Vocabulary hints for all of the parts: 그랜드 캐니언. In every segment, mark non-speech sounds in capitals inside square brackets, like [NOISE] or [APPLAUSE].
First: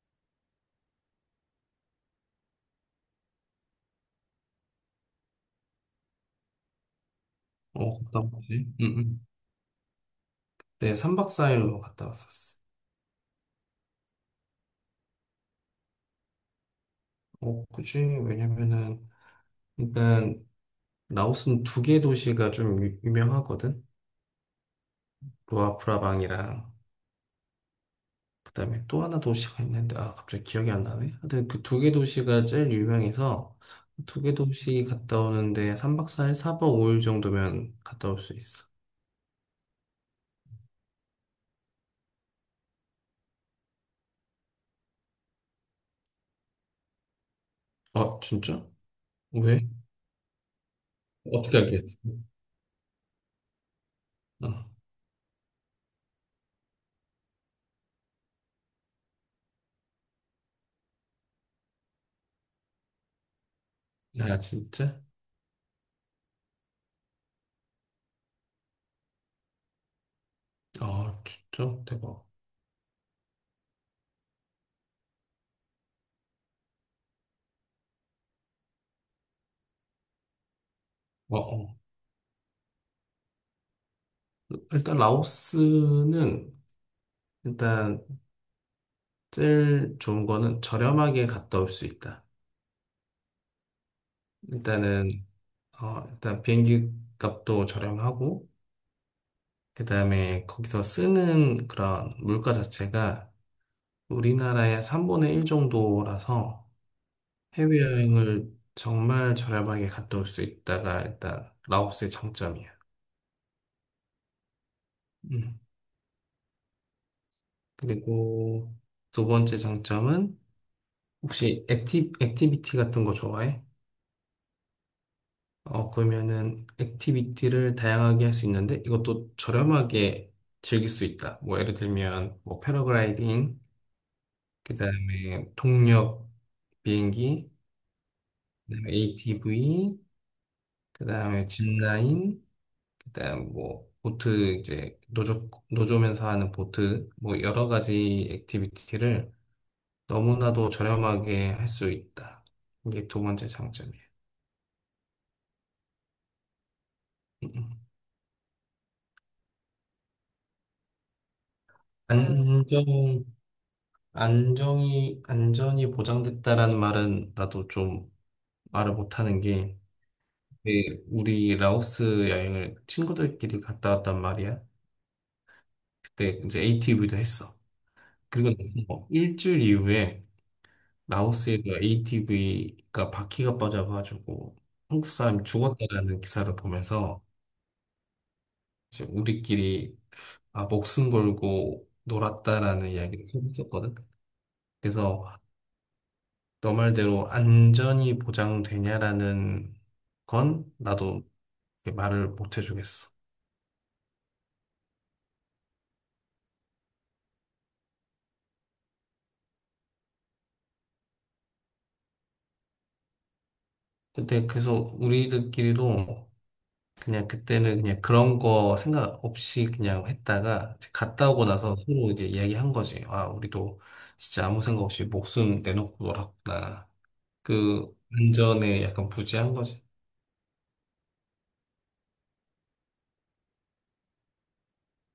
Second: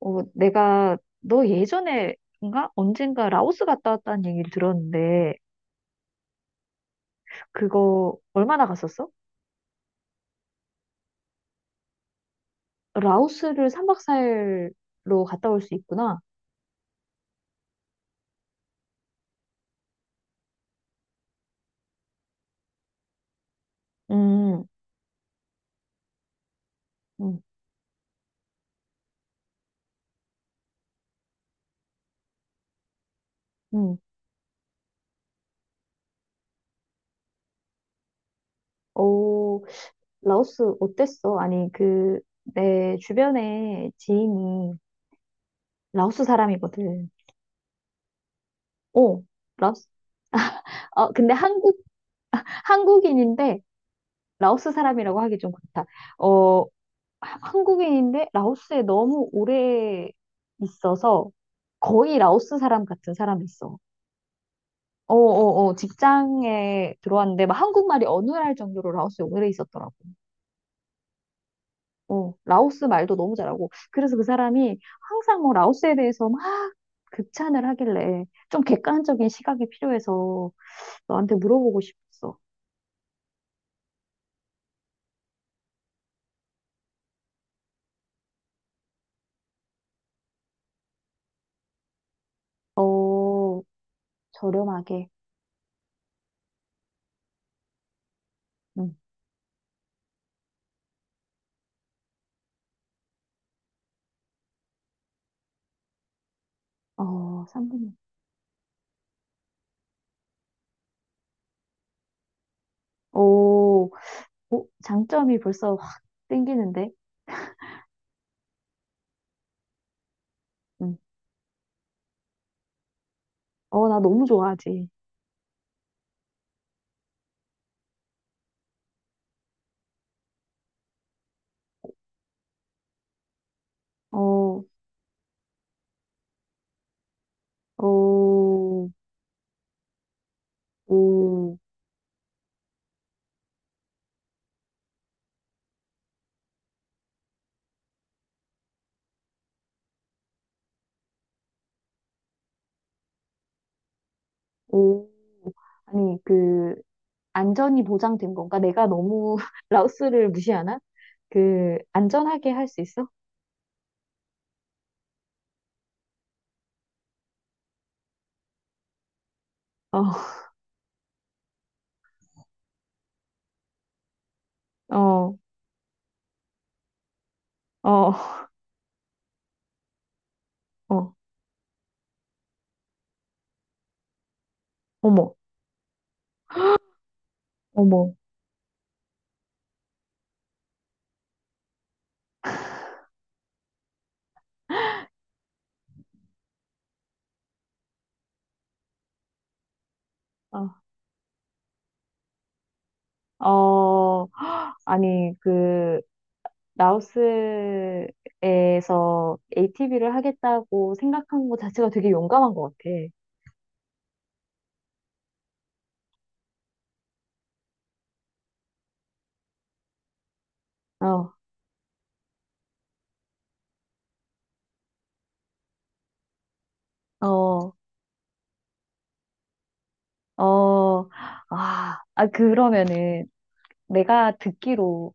어, 내가 너 예전에인가 언젠가 라오스 갔다 왔다는 얘기를 들었는데 어, 그거 갔다 얼마나 왔지? 응, 갔었어? 응. 네, 3박 4일로 갔다 왔었어. 라오스를 삼박사일로 갔다 올 수 있구나. 어, 굳이, 왜냐면은, 일단, 라오스는 두 개 도시가 좀 유명하거든? 음, 루아프라방이랑, 음, 그 다음에 또 하나 도시가 있는데, 아, 갑자기 기억이 안 나네? 하여튼 그 두 개 도시가 제일 유명해서, 음. 두 개 도시 갔다 오는데, 3박 4일, 4박 5일 정도면 갔다 올 수 있어. 어, 라오스 어땠어? 아니 그 내 주변에 지인이 라오스 사람이거든. 아, 진짜? 어, 왜? 라오스. 어, 근데 어떻게 한국 알겠어? 한국인인데 어. 라오스 사람이라고 하기 좀 그렇다. 어, 한국인인데 라오스에 너무 오래 있어서 거의 라오스 사람 같은 사람이 있어. 야, 진짜? 어, 어, 어, 직장에 들어왔는데 막 한국말이 어느 날 정도로 라오스에 오래 있었더라고. 아, 진짜? 대박. 어, 라오스 말도 너무 잘하고. 그래서 그 사람이 항상 뭐 라오스에 대해서 막 극찬을 하길래 좀 객관적인 시각이 필요해서 너한테 어, 어. 물어보고 싶었어. 일단 라오스는 일단 제일 좋은 거는 저렴하게 갔다 올 수 있다. 어, 일단은 저렴하게. 어, 일단 비행기 값도 저렴하고 응. 그다음에 거기서 쓰는 그런 물가 자체가 우리나라의 3분의 1 정도라서 어, 3분의. 해외여행을 정말 저렴하게 갔다 올 수 있다가 일단 라오스의 장점이야. 오, 오, 장점이 음. 벌써 확 땡기는데. 그리고 두 번째 장점은 응. 혹시 액티비티 같은 거 좋아해? 어, 나 너무 좋아하지. 어, 그러면은 액티비티를 다양하게 할 수 있는데 이것도 저렴하게 즐길 수 있다. 뭐 예를 들면 뭐 패러글라이딩, 어, 그다음에 동력 비행기, 어, 그다음에 ATV, 그다음에 오. 짚라인, 그다음 뭐 보트 이제 노조 노조면서 하는 보트 뭐 여러 가지 액티비티를 너무나도 저렴하게 할 수 있다. 이게 두 번째 장점이에요. 오, 아니, 그, 음, 음. 안전이 보장된 건가? 내가 너무 [LAUGHS] 라오스를 무시하나? 그, 안전하게 음, 할 수 있어? 안정 안전이 보장됐다라는 말은 나도 좀 말을 못하는 게, 어, 그 우리 라오스 여행을 친구들끼리 갔다 왔단 말이야. 어, 그때 이제 ATV도 했어. 어, 그리고 나서 뭐 일주일 이후에 어, 라오스에서 ATV가 바퀴가 빠져가지고 한국 어머, 사람이 죽었다라는 기사를 보면서 어머, 이제 우리끼리 아, 목숨 걸고 놀았다라는 이야기를 했었거든. 그래서 너 말대로 안전이 보장되냐라는 건 어, 나도 이렇게 말을 못 해주겠어. 어, 아니, 그, 라오스에서 ATV를 하겠다고 생각한 것 자체가 되게 용감한 것 같아. 그때 그래서 우리들끼리도 그냥 그때는 그냥 그런 거 생각 없이 그냥 했다가 이제 갔다 어, 오고 나서 서로 이제 이야기한 거지. 아, 우리도 진짜 아무 생각 없이 목숨 내놓고 놀았구나. 어, 그 안전에 약간 부재한 거지. 어, 아, 아, 그러면은 내가 듣기로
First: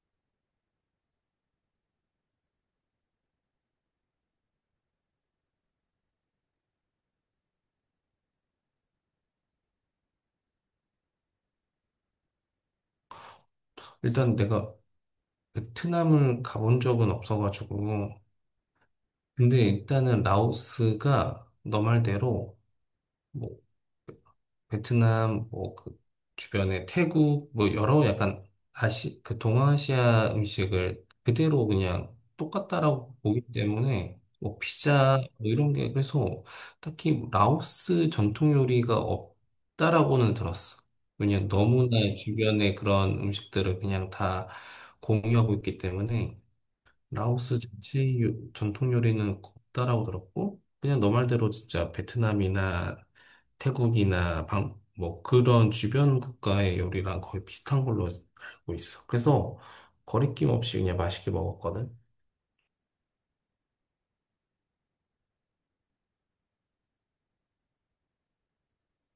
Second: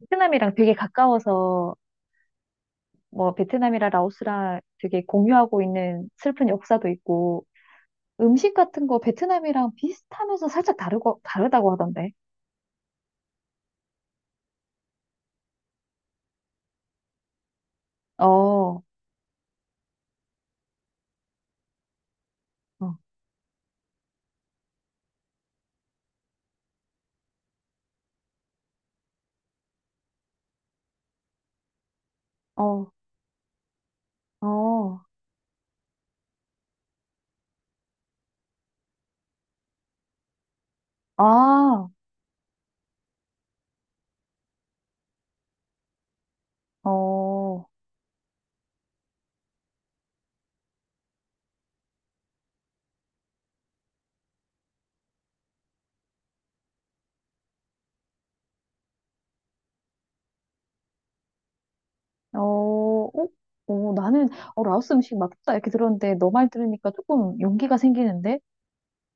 베트남이랑 되게 가까워서 뭐 베트남이랑 라오스랑 되게 공유하고 있는 슬픈 역사도 있고 음식 같은 거 베트남이랑 비슷하면서 살짝 다르고 다르다고 하던데. 일단 내가 베트남을 가본 적은 없어가지고, 어, 어, 근데 일단은 라오스가 너 말대로 뭐 베트남, 뭐, 그 주변에 태국, 뭐, 여러 약간 아시, 그 동아시아 음식을 그대로 그냥 어, 똑같다라고 보기 때문에, 뭐, 어, 피자, 뭐, 이런 게, 그래서 딱히 라오스 전통 요리가 없다라고는 들었어. 왜냐면 아, 너무나 주변에 그런 음식들을 그냥 다 공유하고 있기 때문에, 어, 라오스 어, 자체 전통 요리는 없다라고 들었고, 그냥 너 말대로 진짜 베트남이나 태국이나 방, 뭐 그런 주변 국가의 요리랑 거의 비슷한 걸로 알고 있어. 그래서 거리낌 없이 그냥 맛있게 먹었거든. 어, 어, 나는 어, 라오스 음식 맛있다 이렇게 들었는데 너 말 들으니까 조금 용기가 생기는데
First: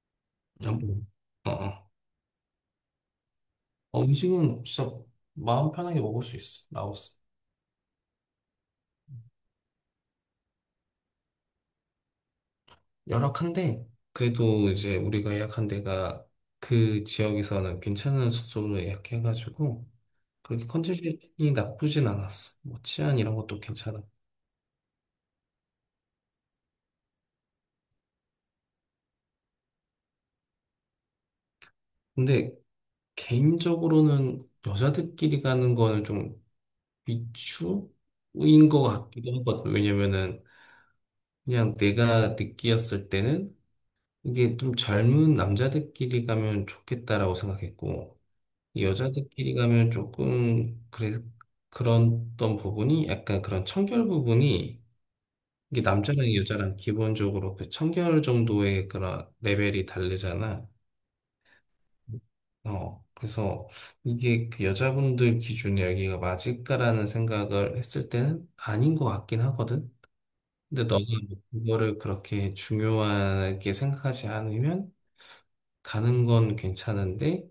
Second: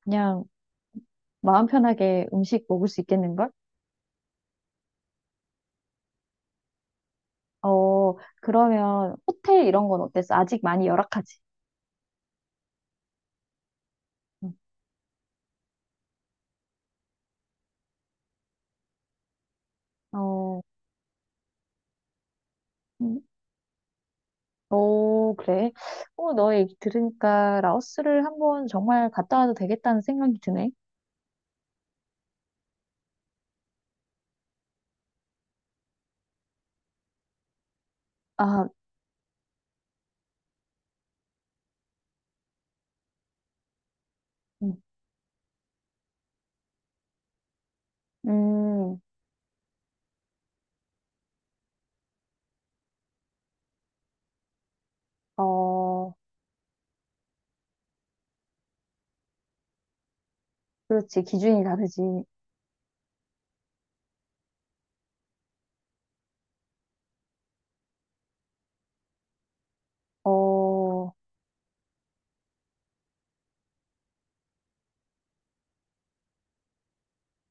그냥 음. 어, 마음 어. 편하게 음식 먹을 수 있겠는걸? 어, 음식은 진짜 마음 편하게 먹을 수 있어. 라오스. 어, 그러면 호텔 이런 건 어땠어? 아직 많이 열악하지? 열악한데 응. 그래도 이제 우리가 예약한 데가 그 지역에서는 괜찮은 숙소로 예약해가지고 어, 그렇게 컨디션이 나쁘진 않았어. 뭐 치안 음. 이런 것도 괜찮아. 오, 그래. 어, 너 얘기 들으니까 라오스를 한번 정말 갔다 와도 되겠다는 생각이 드네. 근데 개인적으로는 여자들끼리 가는 거는 좀 아, 비추인 것 같기도 하거든. 왜냐면은 그냥 내가 느끼었을 때는 이게 음, 좀 젊은 남자들끼리 가면 좋겠다라고 생각했고 음, 여자들끼리 가면 조금 그랬던 부분이 약간 그런 청결 부분이 이게 어, 남자랑 여자랑 기본적으로 그 청결 정도의 그런 레벨이 다르잖아. 그렇지. 기준이 다르지. 어, 그래서 이게 그 여자분들 기준에 여기가 맞을까라는 생각을 했을 때는 아닌 것 같긴 하거든. 어, 근데 너가 어, 그거를 그렇게 중요하게 생각하지 않으면 가는 건 괜찮은데.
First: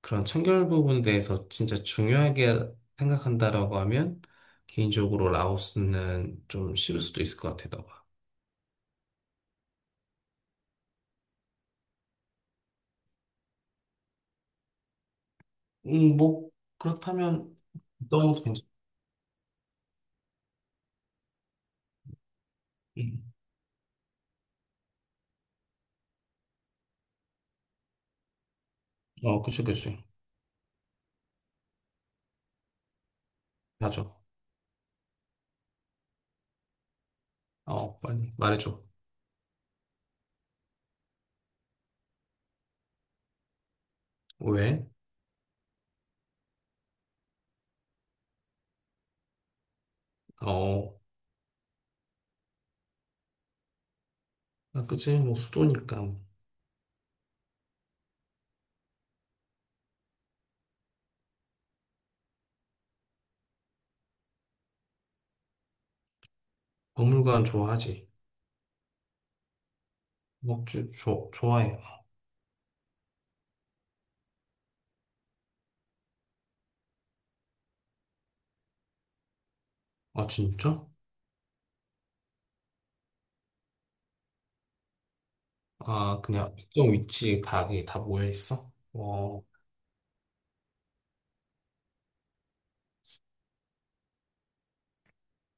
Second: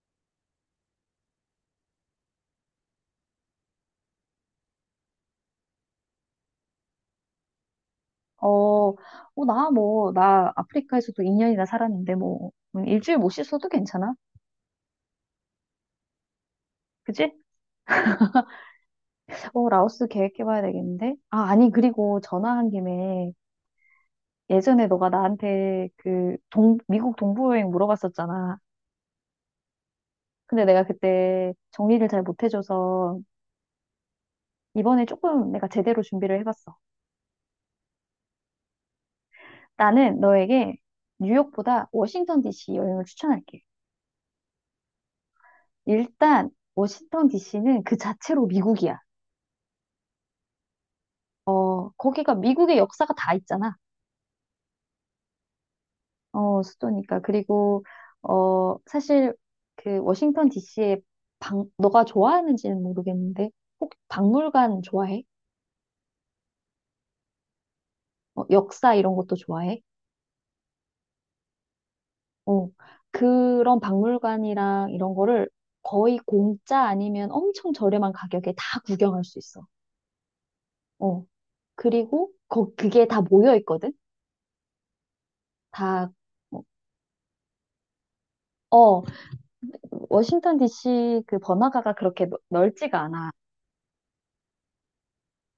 그런 청결 부분에 대해서 진짜 중요하게 생각한다라고 하면 개인적으로 라오스는 좀 싫을 수도 있을 것 같아, 너가. 어, 나 뭐, 나 아프리카에서도 2년이나 살았는데 뭐, 일주일 못 씻어도 괜찮아. 뭐 그치? 그렇다면 너무 괜찮. 어, 라오스 계획해봐야 되겠는데? 아, 아니, 그리고 전화한 김에 음. 예전에 너가 나한테 미국 동부 여행 물어봤었잖아. 어, 그치, 그치. 근데 내가 그때 정리를 잘 못해줘서 맞아. 이번에 조금 내가 제대로 준비를 해봤어. 어, 빨리 말해줘. 나는 너에게 뉴욕보다 워싱턴 DC 여행을 추천할게. 왜? 일단 워싱턴 DC는 그 자체로 미국이야. 어, 어, 거기가 미국의 역사가 다 있잖아. 나 그치? 뭐 수도니까 어, 수도니까. 그리고 어, 사실 그 워싱턴 DC의 방, 너가 좋아하는지는 모르겠는데 혹 박물관 좋아해? 박물관 좋아하지. 어, 역사 이런 것도 좋아해? 먹주 좋 좋아해. 어, 그런 박물관이랑 이런 거를 거의 공짜 아니면 엄청 저렴한 가격에 다 구경할 수 있어. 아, 진짜? 어, 그리고 거, 그게 다 모여 있거든? 다, 아, 그냥 뭐, 특정 위치에 다, 그게 다 모여 있어? 어, 어. 워싱턴 DC 그 번화가가 그렇게 넓지가 않아.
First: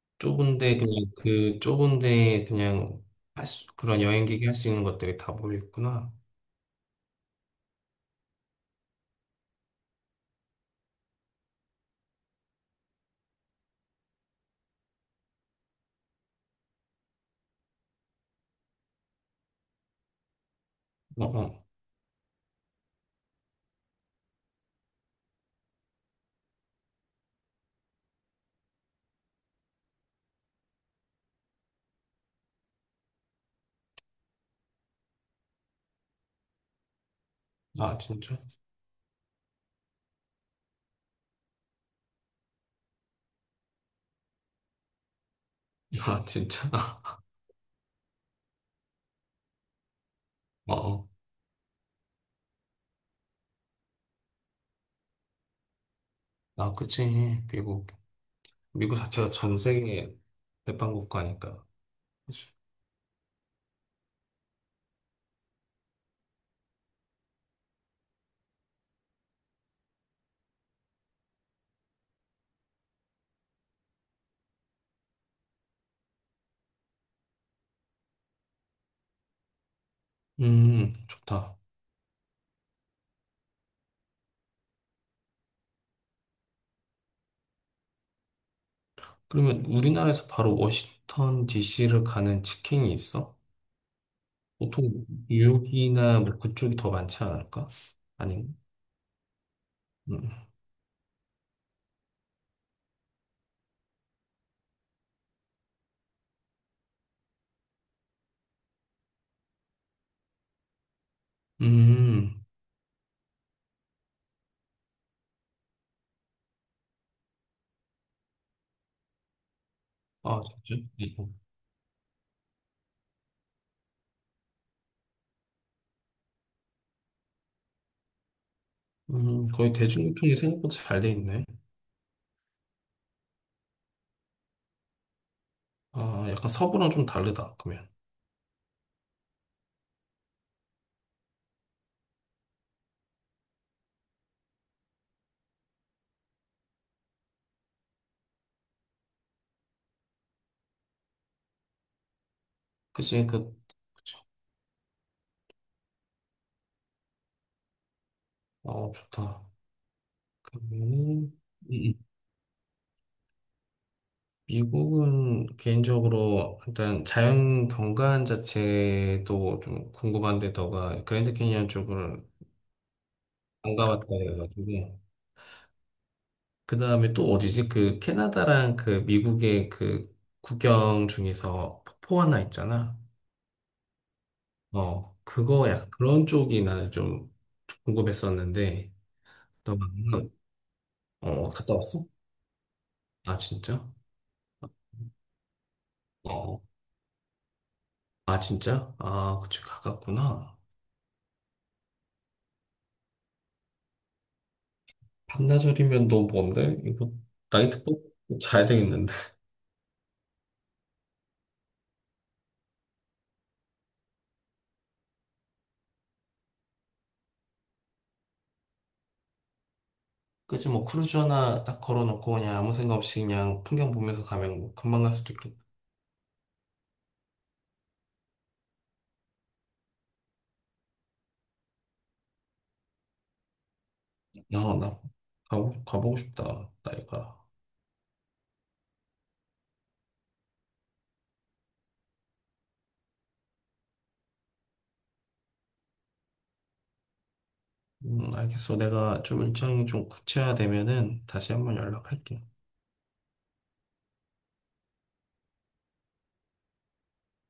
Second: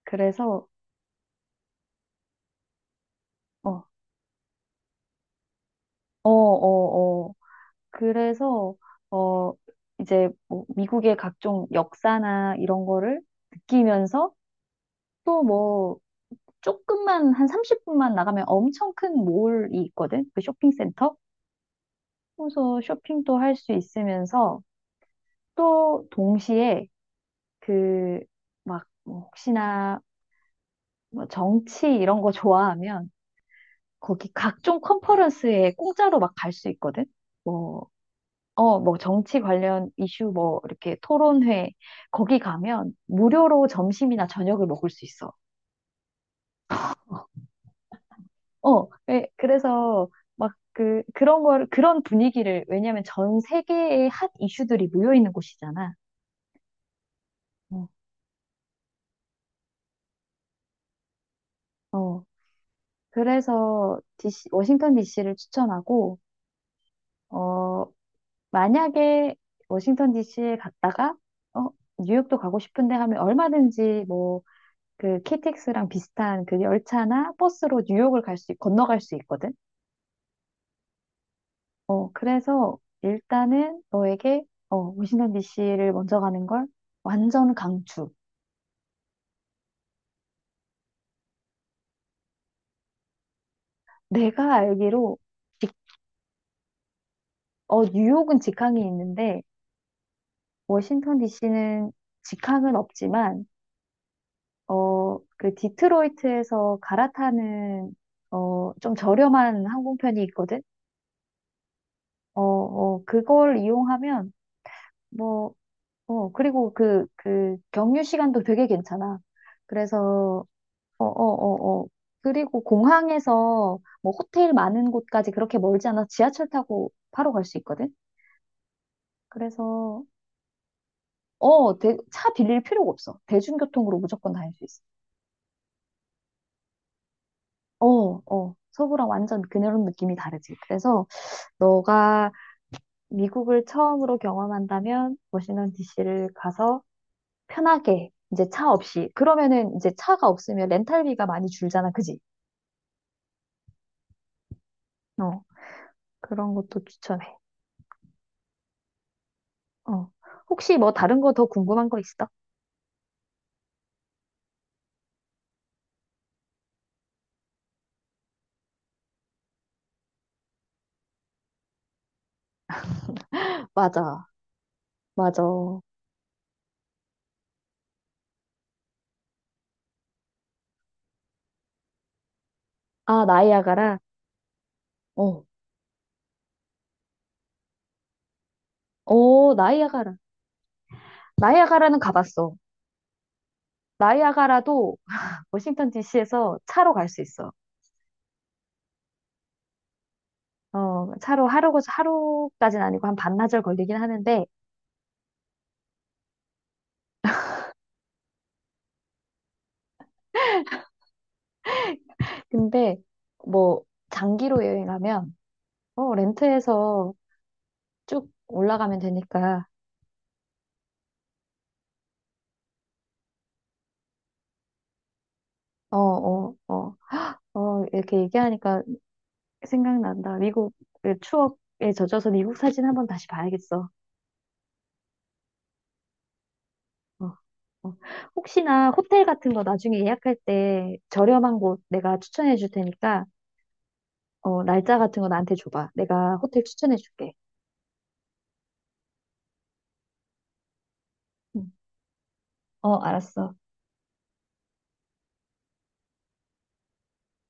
그래서, 좁은데 그냥 그 좁은데 그냥 할 수, 어, 그런 여행객이 할 수 있는 것들이 다 모여 있구나. 어, 어, 어. 그래서, 어, 이제 뭐 미국의 각종 역사나 이런 거를 느끼면서 또 뭐, 조금만, 한 30분만 나가면 엄청 큰 몰이 있거든? 그 쇼핑센터? 어, 어. 그래서 쇼핑도 할 수 있으면서 또 동시에 그, 막, 뭐 혹시나 뭐 정치 이런 거 좋아하면 거기 각종 컨퍼런스에 공짜로 막 갈 수 있거든. 뭐, 아, 진짜? 어, 뭐 정치 관련 이슈 뭐 이렇게 토론회 거기 가면 무료로 점심이나 저녁을 먹을 수 있어. [LAUGHS] 아, 진짜? [LAUGHS] 어, 예, 그래서 막 어, 그, 어. 그런 걸, 그런 분위기를, 왜냐면 전 세계의 핫 이슈들이 모여 있는 곳이잖아. 아, 그치. 어, 미국. 미국 자체가 전 세계 대빵 국가니까. 어, 그치. 그래서 디씨, 워싱턴 DC를 추천하고, 어, 만약에 워싱턴 DC에 갔다가 어, 뉴욕도 가고 싶은데 하면 얼마든지 뭐 그 KTX랑 비슷한 그 열차나 버스로 뉴욕을 갈 수, 건너갈 수 있거든. 좋다. 어, 그래서 일단은 너에게 어, 워싱턴 DC를 먼저 가는 걸 완전 강추. 그러면 우리나라에서 바로 워싱턴 DC를 가는 직행이 있어? 내가 보통 알기로 직- 뉴욕이나 뭐 그쪽이 더 많지 않을까? 어, 뉴욕은 아닌가? 직항이 있는데 음. 워싱턴 DC는 직항은 없지만 어, 그 디트로이트에서 갈아타는 어, 좀 저렴한 항공편이 있거든. 어, 음. 어, 그걸 이용하면 뭐, 어, 그리고 그, 그 경유 시간도 되게 괜찮아. 아, 그래서 진짜? 어, 어, 네. 어, 어. 그리고 공항에서 뭐 호텔 많은 곳까지 그렇게 멀지 않아 지하철 타고 바로 갈 수 있거든. 거의 그래서 대중교통이 생각보다 잘 돼 있네. 어, 차 빌릴 필요가 없어. 대중교통으로 무조건 다닐 수 있어. 아, 약간 서부랑 좀 다르다, 그러면. 어, 어. 서부랑 완전 그런 느낌이 다르지. 그래서 너가 미국을 처음으로 경험한다면 워싱턴 DC를 가서 편하게 이제 차 없이 그러면은 이제 차가 없으면 렌탈비가 많이 줄잖아, 그지? 그치, 그치. 어, 그런 것도 추천해. 어, 좋다. 어, 혹시 뭐 다른 그러면은, 거 더 음, 궁금한 음. 거 있어? 미국은 개인적으로 일단 자연 경관 자체도 좀 궁금한데, 너가 그랜드 캐니언 쪽을 안 가봤다 맞아, 해가지고. 맞아. 그 다음에 또 어디지? 그 캐나다랑 그 미국의 그 국경 중에서 폭포 하나 있잖아. 아, 나이아가라. 어, 어, 그거 약간 그런 쪽이 나는 좀 궁금했었는데, 어, 너 나이아가라. 만남, 어, 갔다 나이아가라는 왔어? 가봤어. 아, 진짜? 나이아가라도 워싱턴 DC에서 어, 차로 갈 수 있어. 아, 진짜? 아, 그치, 가깝구나. 어, 차로 하루, 하루까지는 아니고 한 반나절 걸리긴 하는데, 반나절이면 너무 먼데? 이거, 나이트 c l 자야 되겠는데. 근데 뭐 장기로 여행하면 어, 렌트해서 쭉 올라가면 되니까. [LAUGHS] 그치, 뭐, 크루즈 하나 딱 걸어놓고, 그냥 아무 생각 없이 그냥 풍경 보면서 가면 뭐 금방 갈 수도 있겠다. 어, 어, 어, 어, 이렇게 얘기하니까 생각난다. 미국의 추억에 젖어서 미국 사진 한번 다시 봐야겠어. 야, 나, 가보고 싶다, 어, 나이가. 어. 혹시나 호텔 같은 거 나중에 예약할 때 저렴한 곳 내가 추천해 줄 테니까, 어, 날짜 같은 거 나한테 줘봐. 내가 호텔 추천해 줄게. 알겠어. 내가 좀 일정이 좀 구체화되면은 다시 응. 한번 연락할게. 어, 알았어.